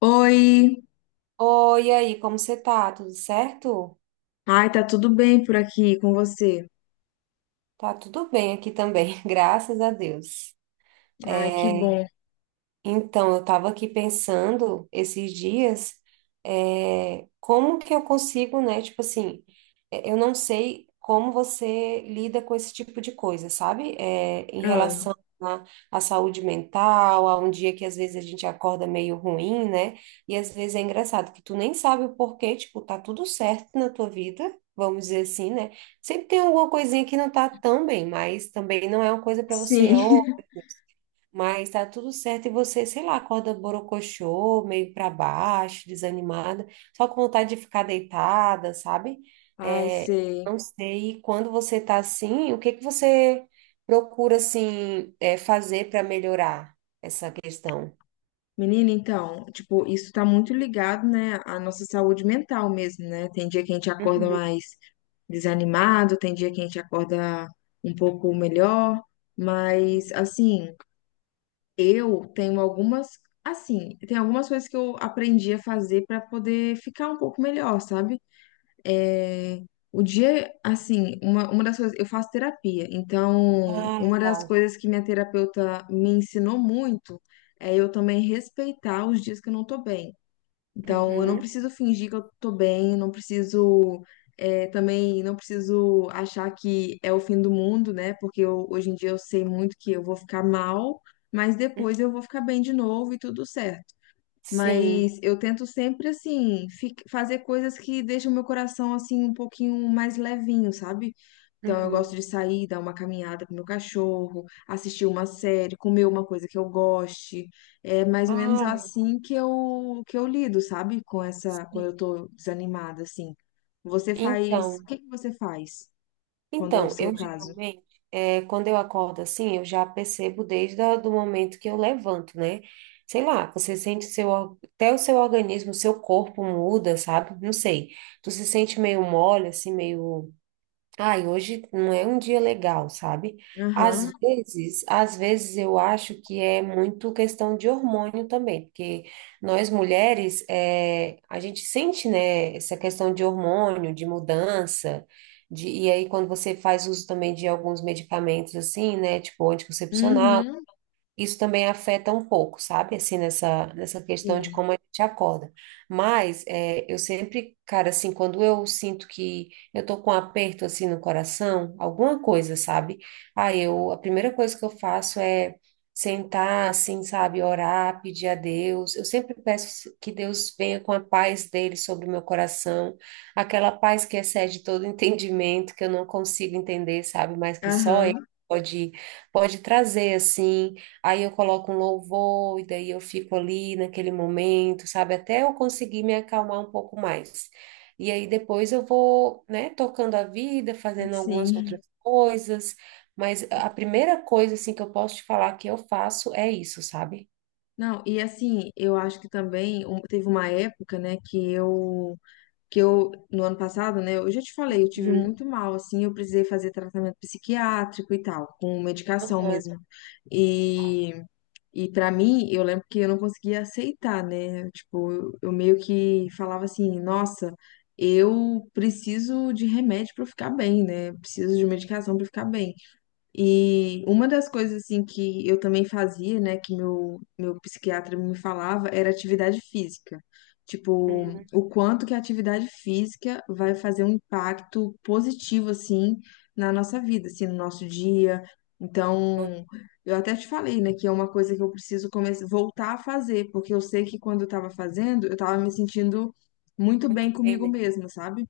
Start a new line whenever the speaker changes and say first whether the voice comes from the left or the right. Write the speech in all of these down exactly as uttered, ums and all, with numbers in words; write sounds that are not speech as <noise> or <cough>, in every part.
left: Oi,
right: Oi, e aí, como você tá? Tudo certo?
left: ai, tá tudo bem por aqui com você?
right: Tá tudo bem aqui também, <laughs> graças a Deus.
left: Ai, que
right: É,
left: bom.
right: então, eu estava aqui pensando esses dias, é, como que eu consigo, né? Tipo assim, é, eu não sei como você lida com esse tipo de coisa, sabe? É, em
left: Ah,
right: relação à, à saúde mental, a um dia que às vezes a gente acorda meio ruim, né? E às vezes é engraçado que tu nem sabe o porquê, tipo, tá tudo certo na tua vida, vamos dizer assim, né? Sempre tem alguma coisinha que não tá tão bem, mas também não é uma coisa para você, ô,
left: sim, <laughs>
right: mas tá tudo certo e você, sei lá, acorda borocochô, meio para baixo, desanimada, só com vontade de ficar deitada, sabe?
left: ai,
right: É,
left: sei.
right: não sei quando você tá assim, o que que você procura assim é, fazer para melhorar essa questão?
left: Menina, então, tipo, isso tá muito ligado, né, à nossa saúde mental mesmo, né? Tem dia que a gente acorda
right: Uhum.
left: mais desanimado, tem dia que a gente acorda um pouco melhor, mas, assim, eu tenho algumas, assim, tem algumas coisas que eu aprendi a fazer pra poder ficar um pouco melhor, sabe? É, o dia, assim, uma, uma das coisas, eu faço terapia, então
right: Ah,
left: uma das
right: legal.
left: coisas que minha terapeuta me ensinou muito é eu também respeitar os dias que eu não tô bem. Então, eu não
right: Uhum.
left: preciso fingir que eu tô bem, eu não preciso, é, também, não preciso achar que é o fim do mundo, né? Porque eu- hoje em dia eu sei muito que eu vou ficar mal, mas depois eu vou ficar bem de novo e tudo certo.
right: Sim.
left: Mas eu tento sempre, assim, fi- fazer coisas que deixam meu coração, assim, um pouquinho mais levinho, sabe? Então, eu
right: Uhum.
left: gosto de sair, dar uma caminhada com meu cachorro, assistir uma série, comer uma coisa que eu goste. É mais ou menos
right: Ah,
left: assim que eu, que eu lido, sabe? Com essa, quando
right: sim.
left: eu tô desanimada, assim. Você faz, o
right: Então.
left: que que você faz quando é o
right: Então,
left: seu
right: eu
left: caso?
right: geralmente, é, quando eu acordo assim, eu já percebo desde a- do momento que eu levanto, né? Sei lá, você sente seu, or- até o seu organismo, o seu corpo muda, sabe? Não sei. Tu se sente meio mole, assim, meio. Ai, hoje não é um dia legal, sabe? Às
left: Aham,
right: vezes, às vezes eu acho que é muito questão de hormônio também, porque nós mulheres, é, a gente sente, né, essa questão de hormônio, de mudança, de, e aí quando você faz uso também de alguns medicamentos assim, né, tipo anticoncepcional,
left: uhum,
right: isso também afeta um pouco, sabe? Assim, nessa, nessa questão de
left: sim,
right: como a gente acorda. Mas é, eu sempre, cara, assim, quando eu sinto que eu tô com um aperto, assim, no coração, alguma coisa, sabe? Aí eu, a primeira coisa que eu faço é sentar, assim, sabe? Orar, pedir a Deus. Eu sempre peço que Deus venha com a paz dele sobre o meu coração, aquela paz que excede todo <laughs> entendimento, que eu não consigo entender, sabe? Mas que só ele
left: aham,
right: pode, pode trazer, assim. Aí eu coloco um louvor, e daí eu fico ali naquele momento, sabe? Até eu conseguir me acalmar um pouco mais. E aí depois eu vou, né, tocando a vida, fazendo algumas outras
left: sim.
right: coisas, mas a primeira coisa, assim, que eu posso te falar que eu faço é isso, sabe?
left: Não, e assim, eu acho que também um- teve uma época, né, que eu, que eu, no ano passado, né, eu já te falei, eu tive
right: Uhum.
left: muito mal, assim, eu precisei fazer tratamento psiquiátrico e tal, com medicação
right: Aham.
left: mesmo. E, e para mim, eu lembro que eu não conseguia aceitar, né, tipo, eu, eu meio que falava assim, nossa, eu preciso de remédio para ficar bem, né, eu preciso de medicação para ficar bem. E uma das coisas assim que eu também fazia, né, que meu meu psiquiatra me falava, era atividade física. Tipo,
right: Uhum.
left: o quanto que a atividade física vai fazer um impacto positivo assim na nossa vida, assim, no nosso dia. Então, eu até te falei, né, que é uma coisa que eu preciso começar voltar a fazer, porque eu sei que quando eu tava fazendo, eu tava me sentindo muito
right: Muito
left: bem comigo
right: bem,
left: mesma, sabe?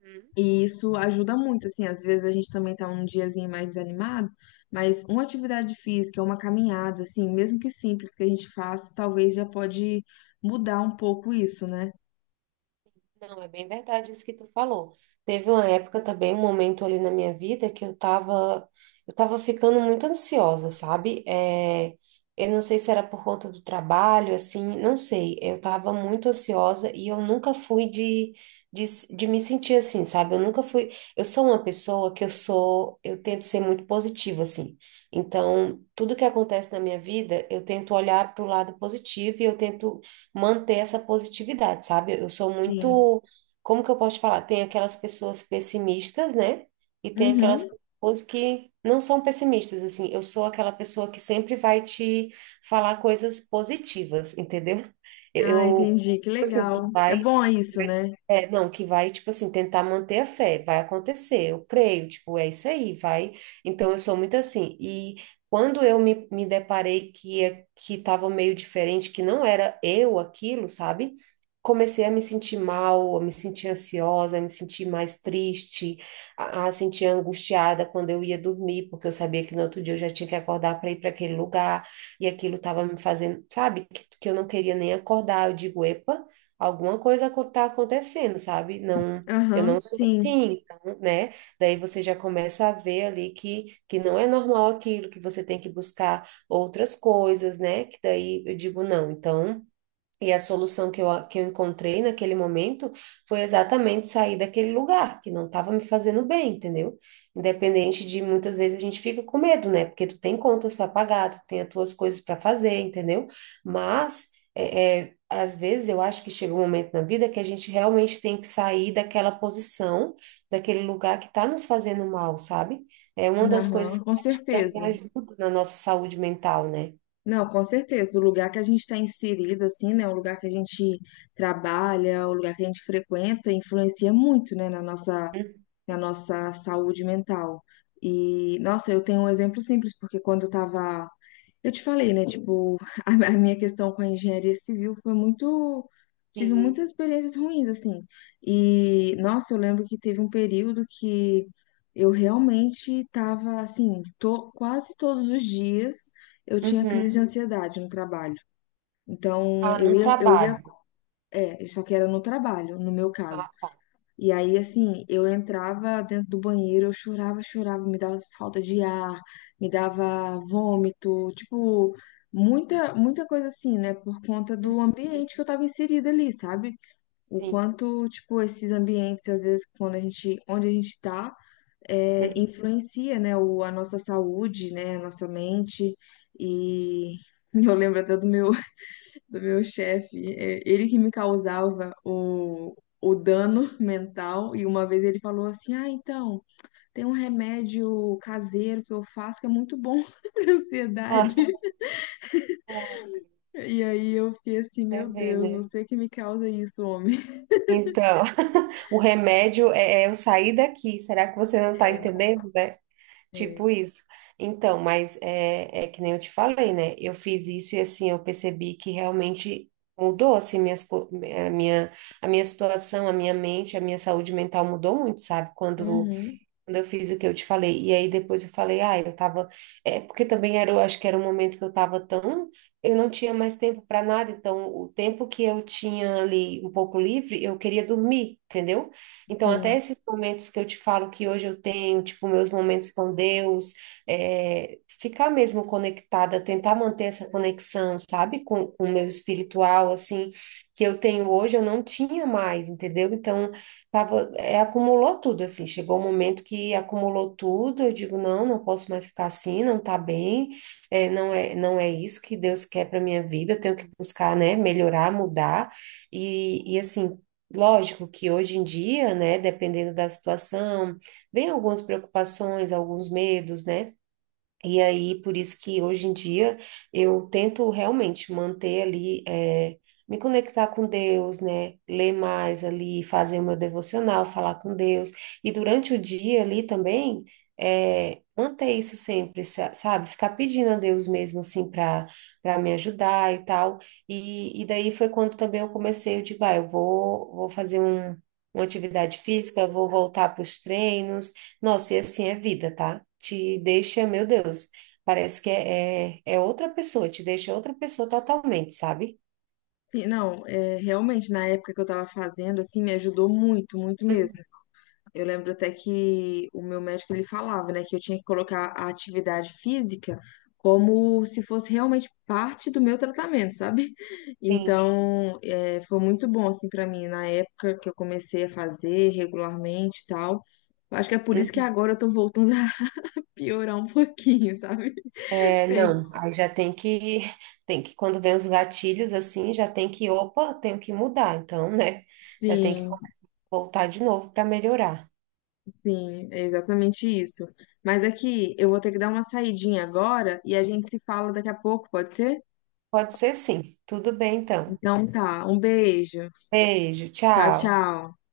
right: né?
left: E isso ajuda muito, assim, às vezes a gente também tá um diazinho mais desanimado, mas uma atividade física, uma caminhada, assim, mesmo que simples que a gente faça, talvez já pode mudar um pouco isso, né?
right: Não, é bem verdade isso que tu falou. Teve uma época também, um momento ali na minha vida que eu tava, eu tava ficando muito ansiosa, sabe? É, eu não sei se era por conta do trabalho, assim, não sei. Eu tava muito ansiosa e eu nunca fui de, de, de me sentir assim, sabe? Eu nunca fui. Eu sou uma pessoa que eu sou, eu tento ser muito positiva, assim. Então, tudo que acontece na minha vida, eu tento olhar para o lado positivo e eu tento manter essa positividade, sabe? Eu sou
left: Sim.
right: muito, como que eu posso te falar? Tem aquelas pessoas pessimistas, né? E tem aquelas
left: Uhum.
right: pessoas que não são pessimistas, assim. Eu sou aquela pessoa que sempre vai te falar coisas positivas, <laughs> entendeu? Eu,
left: Ah,
right: eu,
left: entendi, que
right: assim, que
left: legal. É
right: vai
left: bom isso,
right: vai
left: né?
right: é, não, que vai, tipo assim, tentar manter a fé, vai acontecer, eu creio, tipo, é isso aí, vai. Então, eu sou muito assim. E quando eu me, me deparei que que estava meio diferente, que não era eu aquilo, sabe? Comecei a me sentir mal, a me sentir ansiosa, a me sentir mais triste, a, a sentir angustiada quando eu ia dormir, porque eu sabia que no outro dia eu já tinha que acordar para ir para aquele lugar, e aquilo estava me fazendo, sabe? Que, que eu não queria nem acordar. Eu digo, epa, alguma coisa está acontecendo, sabe? Não, eu
left: Aham,
right: não sou
left: sim.
right: assim, então, né? Daí você já começa a ver ali que, que não é normal aquilo, que você tem que buscar outras coisas, né? Que daí eu digo, não, então e a solução que eu, que eu encontrei naquele momento foi exatamente sair daquele lugar que não estava me fazendo bem, entendeu? Independente de muitas vezes a gente fica com medo, né? Porque tu tem contas para pagar, tu tem as tuas coisas para fazer, entendeu? Mas é, é, às vezes eu acho que chega um momento na vida que a gente realmente tem que sair daquela posição, daquele lugar que está nos fazendo mal, sabe? É uma das coisas
left: Aham,
right: que
left: com
right: acho que também
left: certeza.
right: ajuda na nossa saúde mental, né?
left: Não, com certeza. O lugar que a gente está inserido, assim, né? O lugar que a gente trabalha, o lugar que a gente frequenta, influencia muito, né, na nossa
right: Uhum.
left: na nossa saúde mental. E, nossa, eu tenho um exemplo simples, porque quando eu tava. Eu te falei, né? Tipo, <laughs> a a minha questão com a engenharia civil foi muito. Tive
right: Sim.
left: muitas experiências ruins, assim. E, nossa, eu lembro que teve um período que eu realmente tava, assim, to... quase todos os dias eu tinha crise de
right: Uhum.
left: ansiedade no trabalho. Então,
right: Ah,
left: eu
right: no
left: ia, eu ia,
right: trabalho.
left: é, só que era no trabalho, no meu caso.
right: Ah, tá.
left: E aí, assim, eu entrava dentro do banheiro, eu chorava, chorava, me dava falta de ar, me dava vômito, tipo, muita, muita coisa assim, né? Por conta do
right: Uhum.
left: ambiente que eu tava inserida ali, sabe? O
right: Sim.
left: quanto, tipo, esses ambientes, às vezes, quando a gente, onde a gente tá, é,
right: Uhum.
left: influencia, né? O, a nossa saúde, né? A nossa mente. E <laughs> eu lembro até do meu do meu chefe, é, ele que me causava o, o dano mental. E uma vez ele falou assim: Ah, então, tem um remédio caseiro que eu faço que é muito bom <laughs> para
right: Ai,
left: ansiedade.
right: ai, Deus.
left: E aí eu fiquei assim:
right: Você
left: Meu
right: vê,
left: Deus,
right: né?
left: você que me causa isso, homem.
right: Então, <laughs> o remédio é, é eu sair daqui. Será que você não está
left: É,
right: entendendo, né? Tipo isso. Então, mas é, é que nem eu te falei, né? Eu fiz isso e assim, eu percebi que realmente mudou, assim, minhas, co- a minha, a minha situação, a minha mente, a minha saúde mental mudou muito, sabe? Quando
left: uhum,
right: quando eu fiz o que eu te falei. E aí depois eu falei, ah, eu tava. É porque também era, eu acho que era um momento que eu tava tão. Eu não tinha mais tempo para nada, então o tempo que eu tinha ali um pouco livre, eu queria dormir, entendeu? Então,
left: sim.
right: até esses momentos que eu te falo que hoje eu tenho, tipo, meus momentos com Deus, é, ficar mesmo conectada, tentar manter essa conexão, sabe, com com o meu espiritual, assim, que eu tenho hoje, eu não tinha mais, entendeu? Então, tava, é, acumulou tudo, assim. Chegou um momento que acumulou tudo. Eu digo, não, não posso mais ficar assim, não tá bem, é, não é, não é isso que Deus quer para minha vida. Eu tenho que buscar, né, melhorar, mudar. E, e assim, lógico que hoje em dia, né, dependendo da situação, vem algumas preocupações, alguns medos, né? E aí, por isso que hoje em dia eu tento realmente manter ali, eh, me conectar com Deus, né? Ler mais ali, fazer o meu devocional, falar com Deus. E durante o dia ali também, eh, manter isso sempre, sa- sabe? Ficar pedindo a Deus mesmo, assim, para para me ajudar e tal. E, e daí foi quando também eu comecei, eu digo, ah, eu vou, vou fazer um, uma atividade física, vou voltar para os treinos. Nossa, e assim é vida, tá? Te deixa, meu Deus, parece que é, é, é outra pessoa, te deixa outra pessoa totalmente, sabe?
left: Sim, não, é, realmente na época que eu tava fazendo, assim, me ajudou muito, muito mesmo.
right: Uhum.
left: Eu lembro até que o meu médico ele falava, né, que eu tinha que colocar a atividade física como se fosse realmente parte do meu tratamento, sabe? <laughs>
right: Sim.
left: Então, é, foi muito bom assim para mim na época que eu comecei a fazer regularmente e tal. Eu acho que é por isso que
right: Uhum.
left: agora eu tô voltando a <laughs> piorar um pouquinho, sabe?
right: É,
left: Tem-
right: não, aí já tem que, <laughs> tem que, quando vem os gatilhos assim, já tem que, opa, tenho que mudar, então, né? Já tem que
left: Sim,
right: voltar de novo para melhorar.
left: sim, é exatamente isso. Mas aqui eu vou ter que dar uma saidinha agora e a gente se fala daqui a pouco, pode ser?
right: Pode ser sim. Tudo bem, então.
left: Então tá, um beijo.
right: Beijo,
left: Tchau,
right: tchau.
left: tchau.